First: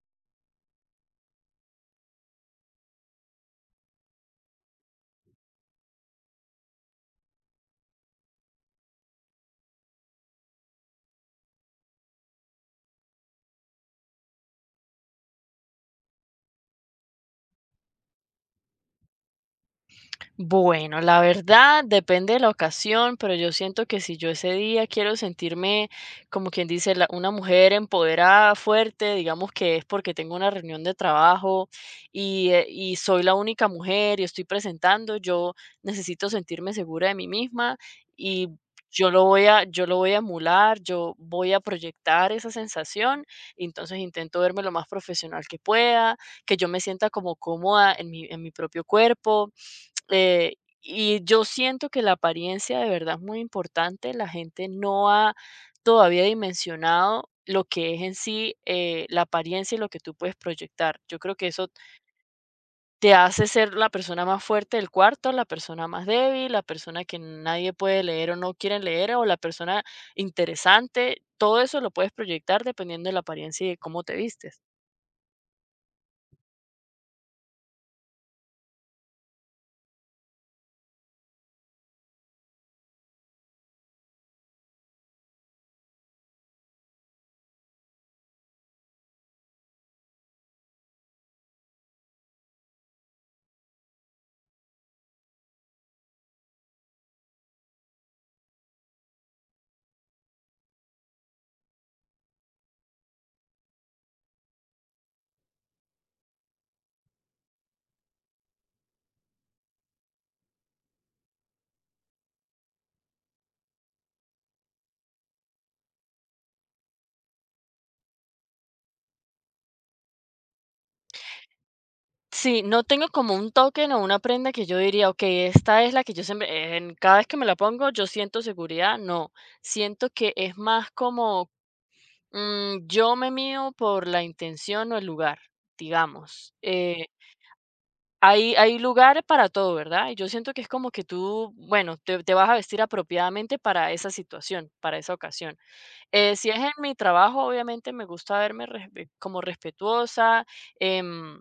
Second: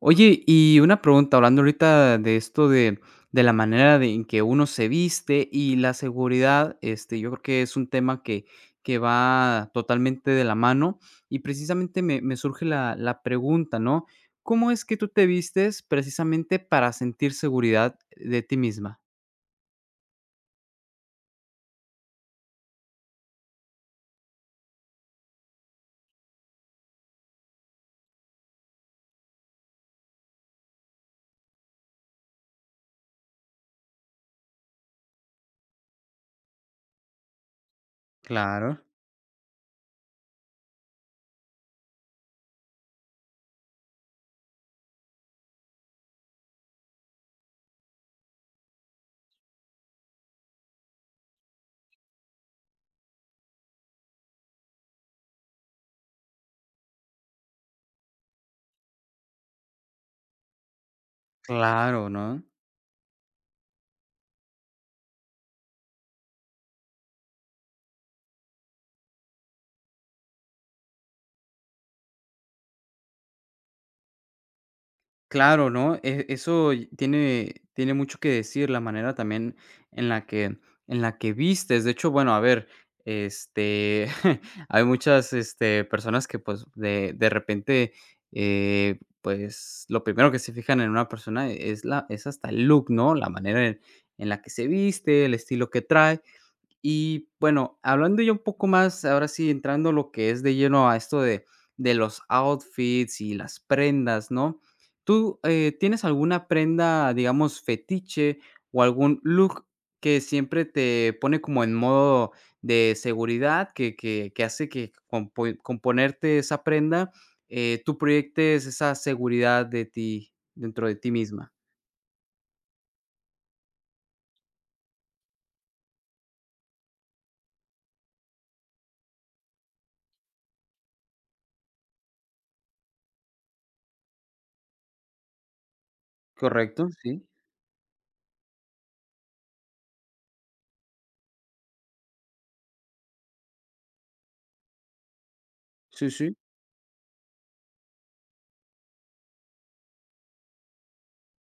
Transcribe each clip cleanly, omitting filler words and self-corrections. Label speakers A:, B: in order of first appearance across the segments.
A: Oye, y una pregunta, hablando ahorita de esto de la manera de en que uno se viste y la seguridad, yo creo que es un tema que va totalmente de la mano, y precisamente me surge la pregunta, ¿no? ¿Cómo es que tú te vistes precisamente para sentir seguridad de ti misma?
B: Bueno, la verdad depende de la ocasión, pero yo siento que si yo ese día quiero sentirme, como quien dice, una mujer empoderada, fuerte, digamos que es porque tengo una reunión de trabajo y soy la única mujer y estoy presentando, yo necesito sentirme segura de mí misma y
A: Claro,
B: yo lo voy a emular, yo voy a proyectar esa sensación, y entonces intento verme lo más profesional que pueda, que yo me sienta como cómoda en mi propio cuerpo, eh, y yo siento que la apariencia de verdad es muy importante. La gente no ha todavía dimensionado lo que es en sí, la apariencia y lo que tú puedes proyectar. Yo creo que eso
A: claro, ¿no?
B: te hace ser la persona más fuerte del cuarto, la persona más débil, la persona que nadie puede leer o no quiere leer, o la persona interesante. Todo eso lo puedes proyectar dependiendo de la apariencia y de cómo te vistes.
A: Claro, ¿no? Eso tiene mucho que decir, la manera también en la que en la que vistes. De hecho, bueno, a ver, este, hay muchas, personas que, pues, de repente, pues, lo primero que se fijan en una persona es la es hasta el look, ¿no? La manera en la que se viste, el estilo que trae. Y bueno, hablando ya un poco más, ahora sí, entrando lo que es de lleno a esto de los outfits y las prendas, ¿no? ¿Tú tienes alguna prenda, digamos, fetiche o algún look que siempre te pone como en modo de seguridad, que hace que con ponerte esa prenda, tú proyectes esa seguridad de ti, dentro de ti misma?
B: Sí, no tengo como un token o una prenda que yo diría, ok, esta es la que yo siempre, en, cada vez que me la pongo, yo siento seguridad. No, siento que es más como yo me mío por la intención o el lugar, digamos.
A: Correcto, sí.
B: Hay lugares para todo, ¿verdad? Y yo siento que es como que tú, bueno, te vas a vestir apropiadamente para esa situación, para esa ocasión.
A: Sí, sí.
B: Si es en mi trabajo, obviamente me gusta verme como respetuosa. em,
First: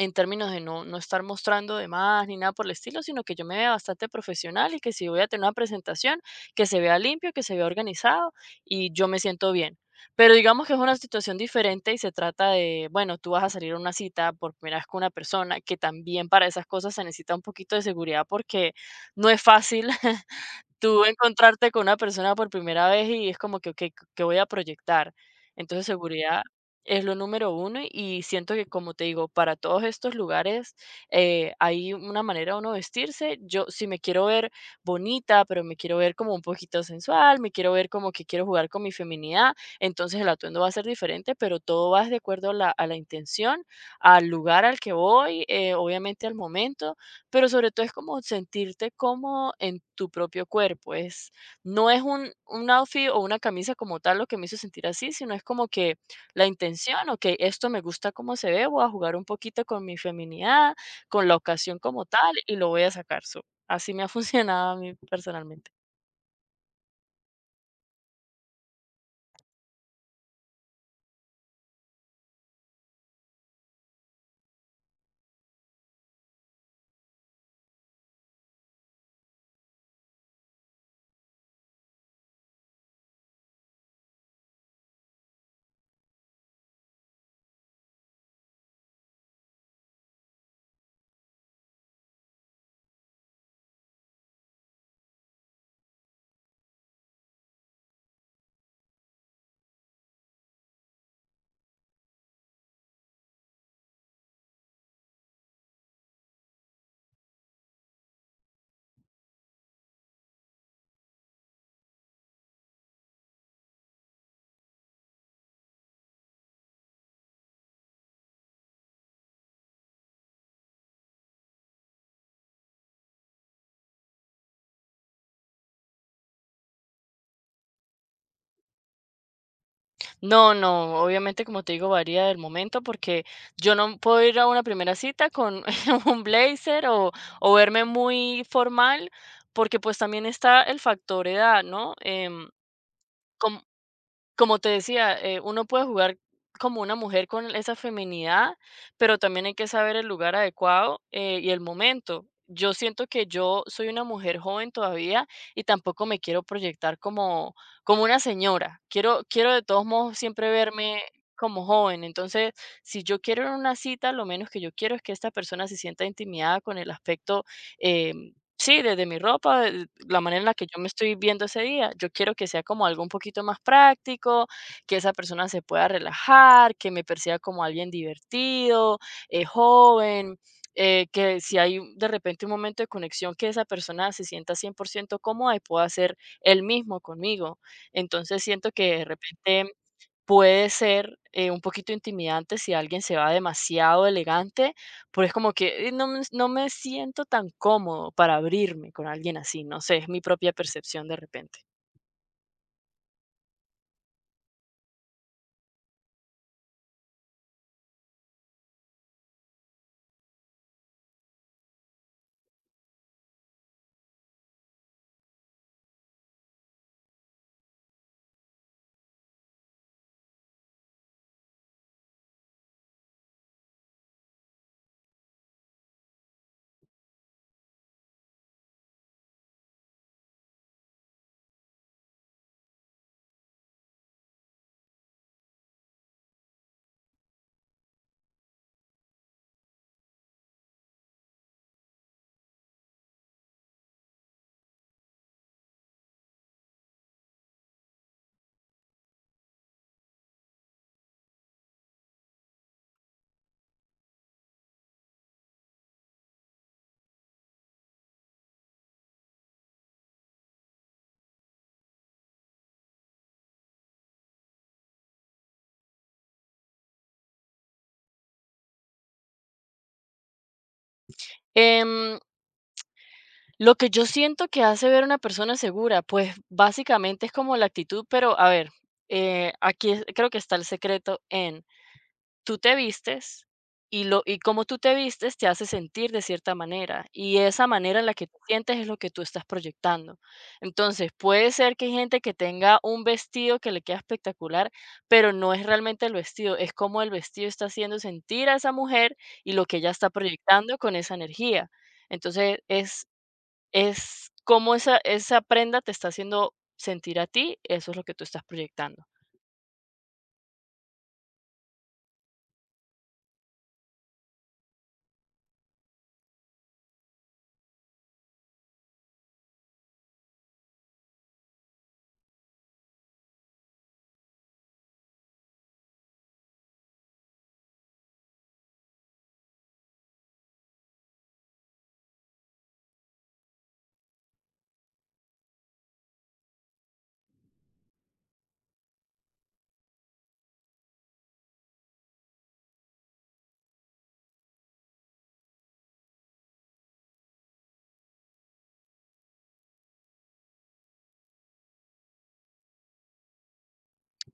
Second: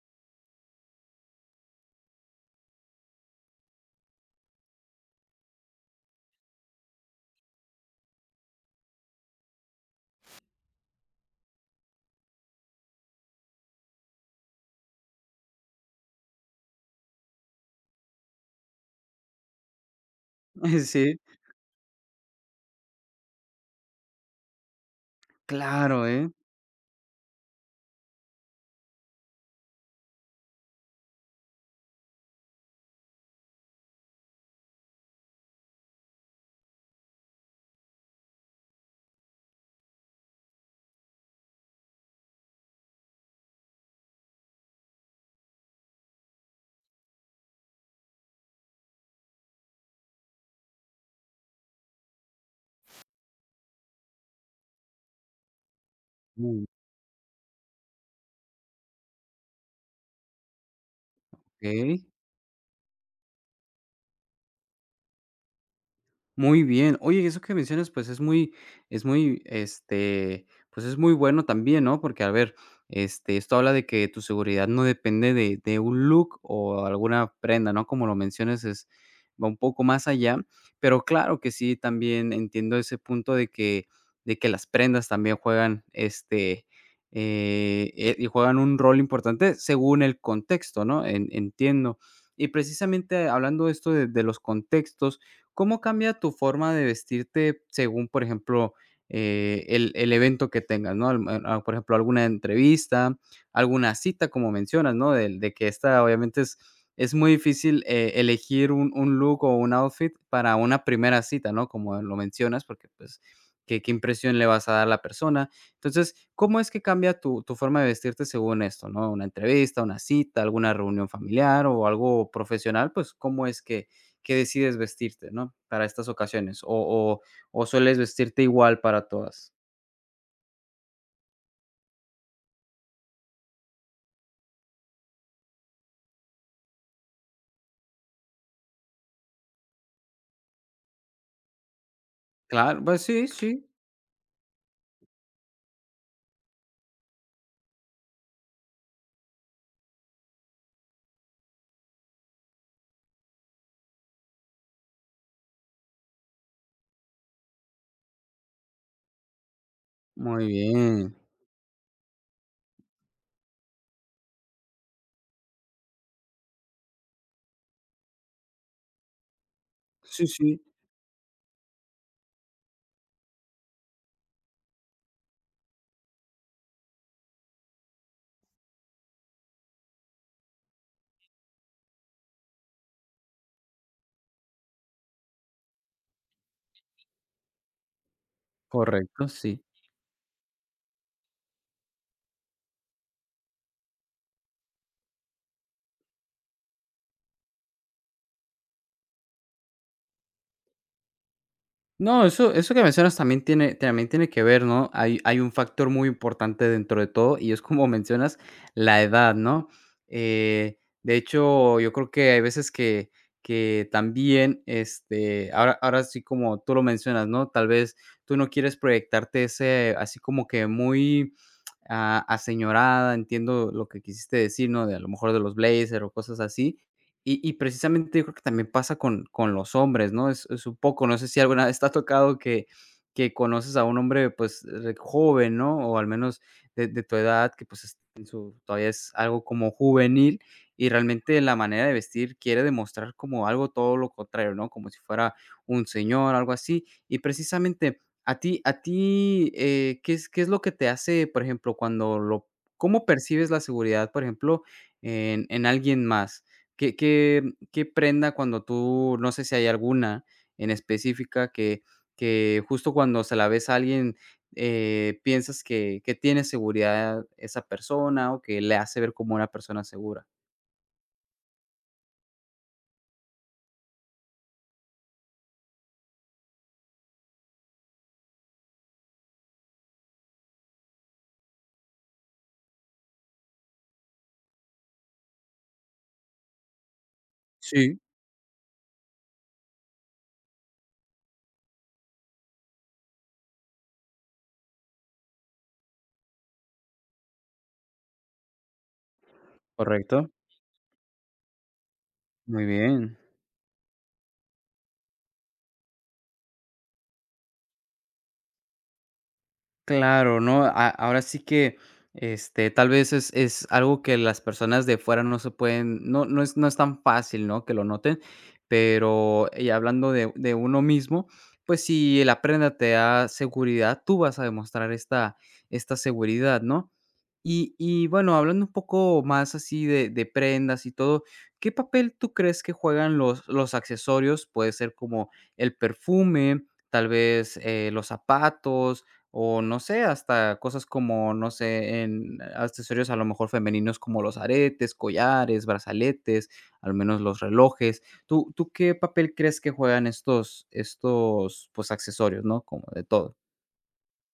B: en términos de no estar mostrando de más ni nada por el estilo, sino que yo me vea bastante profesional y que si voy a tener una presentación, que se vea limpio, que se vea organizado y yo me siento bien. Pero digamos que es una situación diferente y se trata de, bueno, tú vas a salir a una cita por primera vez con una persona, que también para esas cosas se necesita un poquito de seguridad porque no es fácil tú
A: Sí,
B: encontrarte con una persona por primera vez y es como que, okey, ¿qué voy a proyectar? Entonces,
A: claro, ¿eh?
B: seguridad es lo número uno y siento que, como te digo, para todos estos lugares, hay una manera de uno vestirse. Yo, si me quiero ver bonita, pero me quiero ver como un poquito sensual, me quiero ver como que quiero jugar con mi feminidad, entonces el atuendo va a ser diferente, pero todo va de acuerdo a la intención, al lugar al que voy, obviamente al momento, pero sobre todo es como sentirte cómodo en tu propio cuerpo. Es, no es un outfit o una camisa como tal lo que me hizo sentir así, sino es como que la
A: Mm.
B: intención, ok, esto me gusta cómo se ve, voy a jugar un poquito con mi feminidad, con la ocasión
A: Ok.
B: como tal y lo voy a sacar. So, así me ha funcionado a mí personalmente.
A: Muy bien. Oye, eso que mencionas, pues, es muy, pues, es muy bueno también, ¿no? Porque, a ver, esto habla de que tu seguridad no depende de un look o alguna prenda, ¿no? Como lo mencionas, es va un poco más allá, pero claro que sí, también entiendo ese punto de que las prendas también juegan, y juegan un rol importante según el contexto, ¿no? En entiendo. Y precisamente hablando de esto de los contextos, ¿cómo cambia tu forma de vestirte según, por ejemplo, el evento que tengas, ¿no? Por ejemplo, alguna entrevista, alguna cita, como mencionas, ¿no? Del De que esta, obviamente, es muy difícil, elegir un look o un outfit para una primera cita, ¿no? Como lo mencionas, porque, pues, ¿qué impresión le vas a dar a la persona? Entonces, ¿cómo es que cambia tu forma de vestirte según esto, ¿no? Una entrevista, una cita, alguna reunión familiar o algo profesional, pues, ¿cómo es que qué decides vestirte, ¿no? Para estas ocasiones, o o sueles vestirte igual para todas.
B: No, no, obviamente, como te digo, varía del momento porque yo no puedo ir a una primera cita con un blazer o verme muy formal, porque pues también está el factor edad, ¿no?
A: Claro, pues sí,
B: Como-
A: sí,
B: como te decía, uno puede jugar como una mujer con esa feminidad, pero también hay que saber el lugar adecuado, y el momento. Yo siento que yo soy una mujer joven todavía y tampoco me quiero proyectar como, como una señora. Quiero de todos modos
A: muy
B: siempre verme
A: bien.
B: como joven. Entonces, si yo quiero ir a una cita, lo menos que yo quiero es que esta persona se sienta intimidada con el aspecto, eh, sí, desde mi ropa, de la
A: Sí,
B: manera en la
A: sí,
B: que yo me estoy viendo ese día, yo quiero que sea como algo un poquito más práctico, que esa persona se pueda relajar, que me perciba como alguien divertido, joven, que si hay de repente un momento de conexión, que esa persona se sienta 100% cómoda y pueda ser él mismo conmigo. Entonces siento que de
A: correcto, sí.
B: repente puede ser, un poquito intimidante si alguien se va demasiado elegante, porque es como que, no me siento tan cómodo para abrirme con alguien así, no sé, es mi propia percepción de repente.
A: No, eso que mencionas también tiene que ver, ¿no? Hay un factor muy importante dentro de todo, y es como mencionas, la edad, ¿no? De hecho, yo creo que hay veces que también, ahora sí como tú lo mencionas, ¿no? Tal vez tú no quieres proyectarte ese así como que muy, aseñorada, entiendo lo que quisiste decir, ¿no? De a lo mejor de los blazers o cosas así, y precisamente yo creo que también pasa con los hombres, ¿no? Es un poco, no sé si alguna vez te ha tocado que conoces a un hombre, pues, joven, ¿no? O al menos de tu edad, que, pues, es en su todavía es algo como juvenil, y realmente la manera de vestir quiere demostrar como algo todo lo contrario, ¿no? Como si fuera un señor, algo así. Y precisamente a ti, qué es lo que te hace, por ejemplo, cuando lo cómo percibes la seguridad, por ejemplo, en alguien más? ¿Qué qué qué prenda cuando tú no sé si hay alguna en específica que justo cuando se la ves a alguien, piensas que tiene seguridad esa persona o que le hace ver como una persona segura?
B: Em, lo que yo siento que hace ver a una persona segura, pues, básicamente es como la actitud, pero a ver, aquí es creo que está el secreto en tú te vistes y lo y cómo tú te vistes te hace sentir de cierta manera, y esa
A: Sí.
B: manera en la que tú sientes es lo que tú estás proyectando. Entonces, puede ser que hay gente que tenga un vestido que le queda espectacular, pero no es realmente el vestido, es cómo el vestido está haciendo sentir a esa mujer y lo que ella está
A: Correcto,
B: proyectando con esa energía. Entonces,
A: muy bien.
B: es cómo esa prenda te está haciendo sentir a ti, eso es lo que tú estás proyectando.
A: Claro, ¿no? A Ahora sí que, tal vez es algo que las personas de fuera no se pueden es es tan fácil, ¿no?, que lo noten, pero, y hablando de uno mismo, pues si la aprenda te da seguridad, tú vas a demostrar esta seguridad, ¿no? Y bueno, hablando un poco más así de prendas y todo, ¿qué papel tú crees que juegan los accesorios? Puede ser como el perfume, tal vez, los zapatos o no sé, hasta cosas como, no sé, en accesorios a lo mejor femeninos como los aretes, collares, brazaletes, al menos los relojes. ¿Tú qué papel crees que juegan estos, pues, accesorios, ¿no? Como de todo.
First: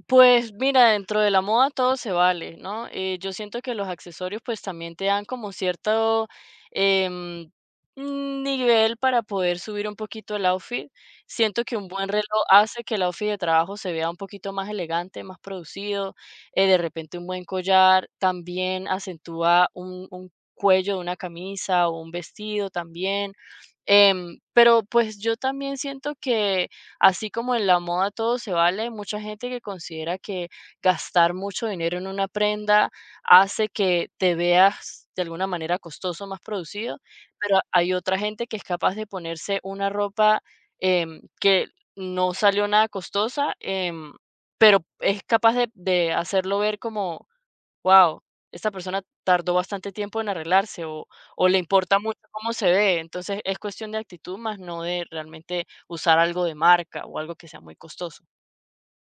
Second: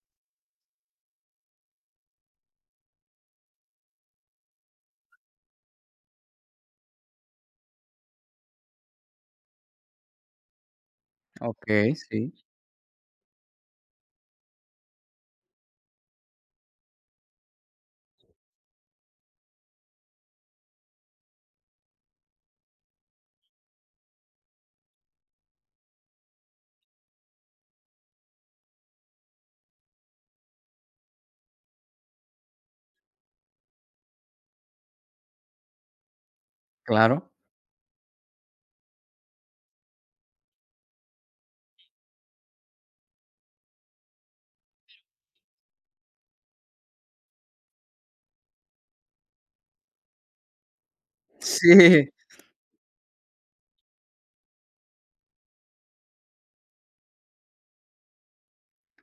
B: Pues mira, dentro de la moda todo se vale, ¿no? Yo siento que los accesorios pues también te dan como cierto, em, nivel para poder subir un poquito el outfit. Siento que un
A: Okey,
B: buen
A: sí,
B: reloj hace que el outfit de trabajo se vea un poquito más elegante, más producido. De repente un buen collar también acentúa un cuello de una camisa o un vestido también. Pero pues yo también siento que así como en la moda todo se vale, hay mucha gente que considera que gastar mucho dinero en una prenda hace que te veas de alguna manera costoso, más producido,
A: claro.
B: pero hay otra gente que es capaz de ponerse una ropa, que no salió nada costosa, pero es capaz de hacerlo ver como wow, esta persona tardó bastante tiempo en arreglarse o le importa
A: Sí.
B: mucho cómo se ve. Entonces, es cuestión de actitud, más no de realmente usar algo de marca o algo que sea muy costoso.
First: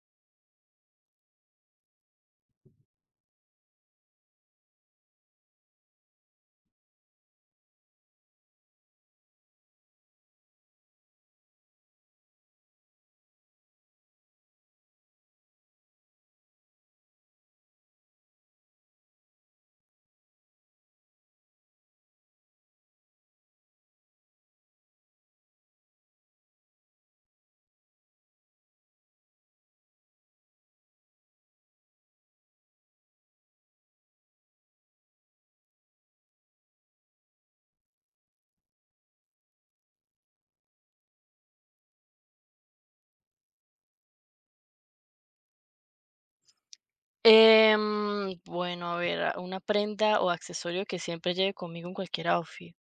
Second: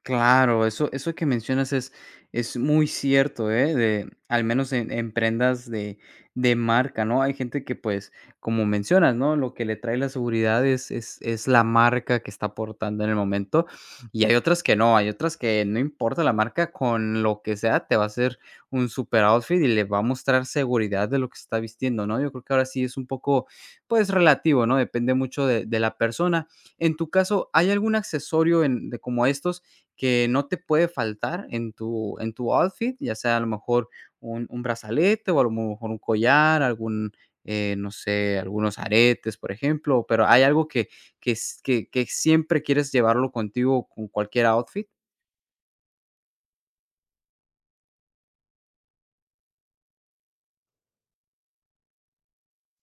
A: Claro, eso que mencionas es muy cierto, ¿eh? De al menos en prendas de marca, ¿no? Hay gente que, pues, como mencionas, ¿no? Lo que le trae la seguridad es es la marca que está portando en el momento, y hay otras que no, hay otras que no importa la marca, con lo que sea te va a hacer un super outfit y le va a mostrar seguridad de lo que se está vistiendo, ¿no? Yo creo que ahora sí es un poco, pues, relativo, ¿no? Depende mucho de la persona. En tu caso, ¿hay algún accesorio en de como estos que no te puede faltar en tu outfit, ya sea a lo mejor un brazalete o a lo mejor un collar, algún, no sé, algunos aretes, por ejemplo, pero ¿hay algo que que siempre quieres llevarlo contigo con cualquier outfit?
B: Bueno, a ver, a una prenda o accesorio que siempre lleve conmigo en cualquier outfit.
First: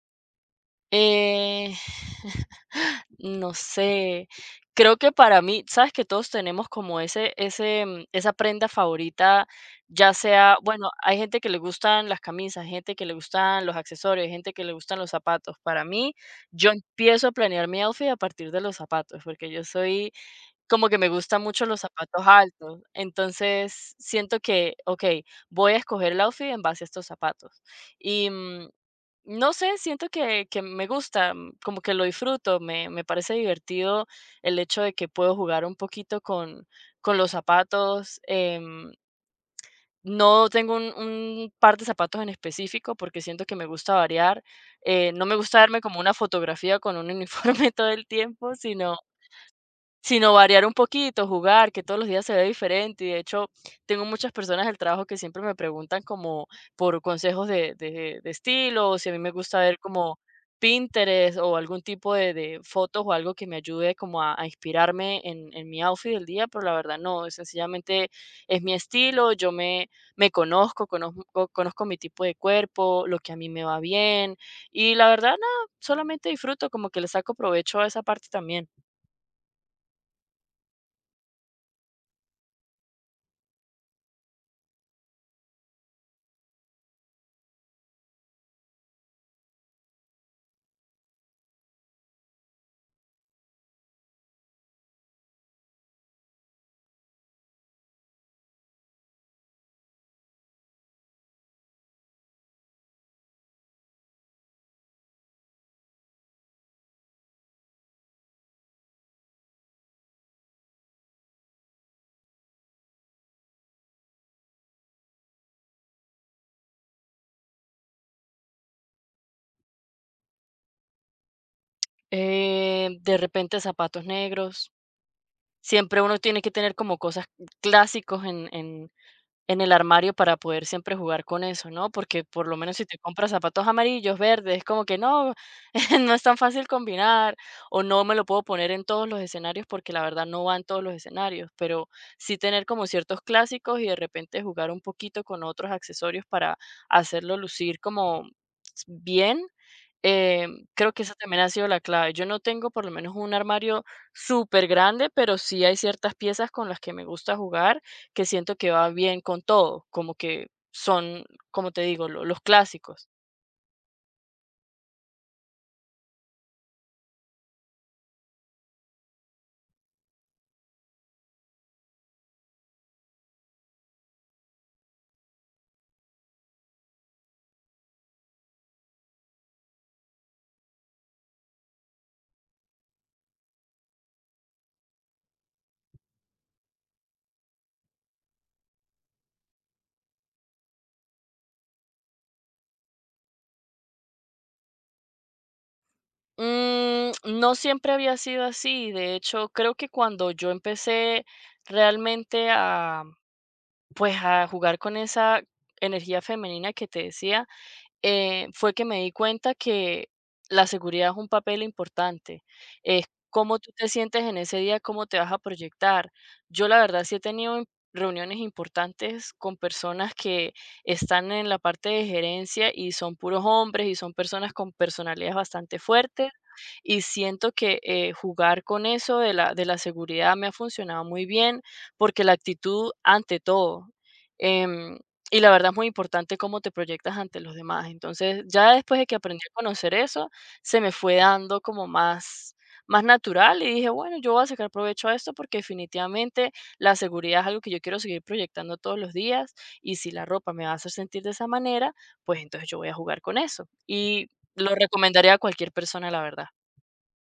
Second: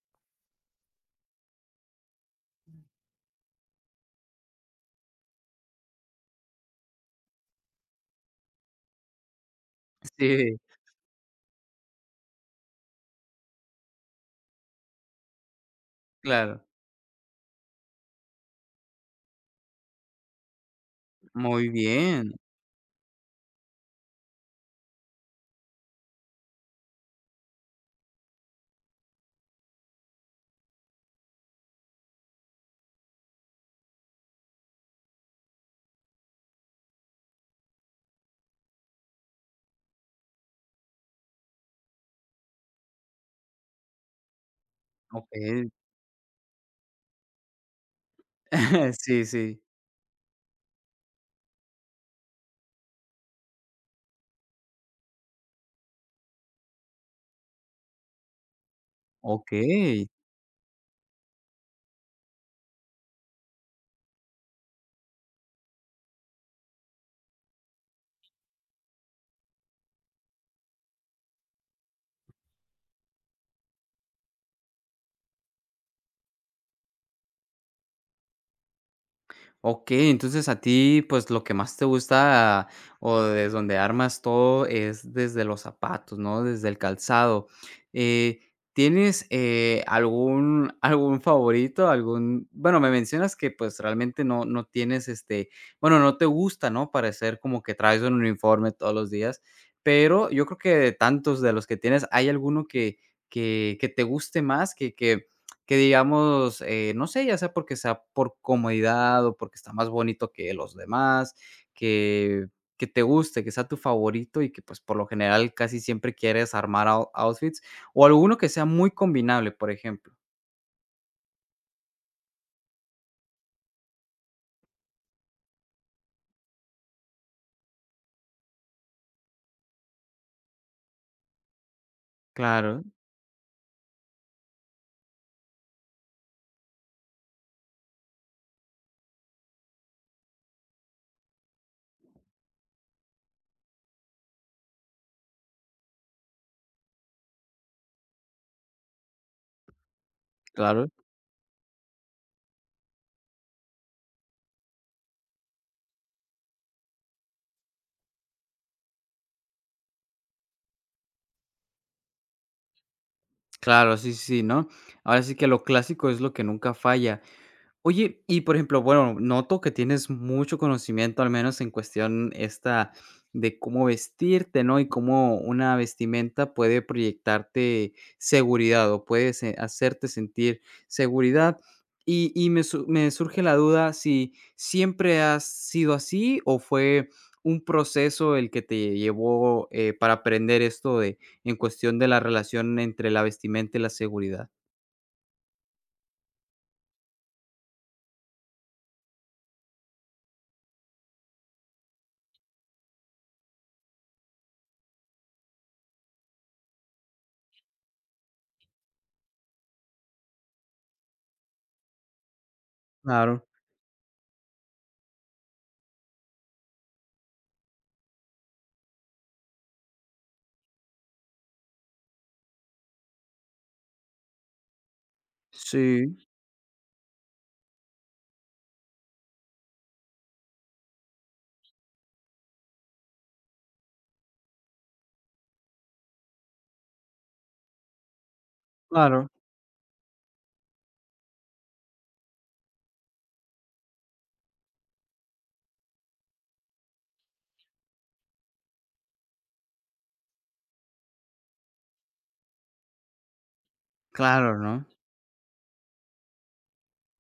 B: Eh, no sé, creo que para mí, sabes que todos tenemos como ese esa prenda favorita, ya sea,
A: Sí,
B: bueno, hay gente que le gustan las camisas, gente que le gustan los accesorios, gente que le gustan los zapatos. Para mí,
A: claro.
B: yo empiezo a planear mi outfit a partir de los zapatos, porque yo soy como que me gustan mucho
A: Muy
B: los zapatos
A: bien.
B: altos. Entonces, siento que, ok, voy a escoger el outfit en base a estos zapatos. Y, no sé, siento que me gusta, como que lo disfruto, me parece divertido el hecho de que puedo jugar un poquito con los zapatos, no tengo un par de zapatos en específico, porque siento que me gusta variar, no me gusta
A: Okey.
B: darme como una fotografía con un uniforme todo el tiempo, sino
A: Sí, sí.
B: Sino variar un poquito, jugar, que todos los días se ve diferente, y de hecho, tengo muchas personas del trabajo que siempre me preguntan como por consejos de estilo, o si a mí me gusta ver
A: Okey.
B: como Pinterest o algún tipo de fotos o algo que me ayude como a inspirarme en mi outfit del día, pero la verdad no, sencillamente es mi estilo, yo me conozco, conozco mi tipo de cuerpo, lo que a mí me va bien, y la verdad, no solamente disfruto, como que le saco provecho a esa parte también.
A: Okey, entonces a ti, pues, lo que más te gusta o desde donde armas todo es desde los zapatos, ¿no? Desde el calzado. Eh, ¿Tienes, algún favorito? Algún bueno, me mencionas que, pues, realmente no tienes, bueno, no te gusta, ¿no? Parecer como que traes un uniforme todos los días, pero yo creo que de tantos de los que tienes, ¿hay alguno que te guste más, que digamos, no sé, ya sea porque sea por comodidad o porque está más bonito que los demás, que que te guste, que sea tu favorito y que, pues, por lo general casi siempre quieres armar ou outfits, o alguno que sea muy combinable, por ejemplo.
B: De repente zapatos negros. Siempre uno tiene que tener como cosas clásicos en en el armario para poder siempre jugar con eso, ¿no? Porque por lo menos
A: Claro,
B: si te compras zapatos amarillos, verdes, es como que no, no es tan fácil combinar o no me lo puedo poner en todos los escenarios porque la verdad no va en todos los escenarios, pero sí tener como ciertos clásicos y de repente jugar un poquito con otros accesorios para hacerlo lucir como bien. eh,
A: claro.
B: creo que esa también ha sido la clave. Yo no tengo por lo menos un armario súper grande, pero sí hay ciertas piezas con las que me gusta jugar que siento que va bien con todo, como que son, como te digo, los clásicos.
A: Claro, sí, sí, ¿no? Ahora sí que lo clásico es lo que nunca falla. Oye, y por ejemplo, bueno, noto que tienes mucho conocimiento, al menos en cuestión esta de cómo vestirte, ¿no? Y cómo una vestimenta puede proyectarte seguridad o puede hacerte sentir seguridad. Me, me surge la duda si siempre has sido así o fue un proceso el que te llevó para aprender esto de en cuestión de la relación entre la vestimenta y la seguridad.
B: Mm, no siempre había sido así. De hecho, creo que cuando yo empecé realmente a, pues, a jugar con esa energía femenina que te decía, fue que me di cuenta que la seguridad es un papel importante. Es
A: Claro,
B: cómo tú te sientes en ese día, cómo te vas a proyectar. Yo la verdad sí he tenido reuniones importantes con personas que están en la parte de gerencia y son puros hombres y son personas con personalidades bastante
A: sí,
B: fuertes y siento que, jugar con eso de la seguridad me ha funcionado muy bien porque la actitud ante todo. em, y la verdad es muy importante cómo te proyectas ante los demás. Entonces, ya después de que
A: claro.
B: aprendí a conocer eso, se me fue dando como más natural y dije, bueno, yo voy a sacar provecho a esto porque definitivamente la seguridad es algo que yo quiero seguir proyectando todos los días y si la ropa me va a hacer sentir de esa manera, pues entonces yo voy a jugar con eso. Y
A: Claro,
B: lo
A: ¿no?
B: recomendaría a cualquier persona, la verdad.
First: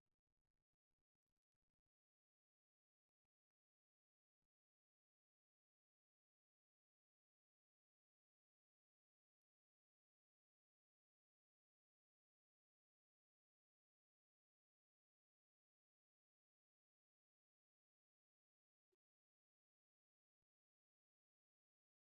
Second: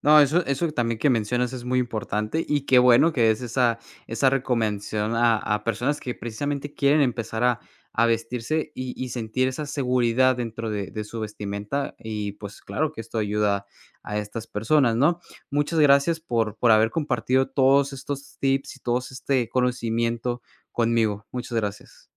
A: No, eso también que mencionas es muy importante, y qué bueno que es esa recomendación a personas que precisamente quieren empezar a vestirse y sentir esa seguridad dentro de su vestimenta, y pues claro que esto ayuda a estas personas, ¿no? Muchas gracias por haber compartido todos estos tips y todos este conocimiento conmigo. Muchas gracias.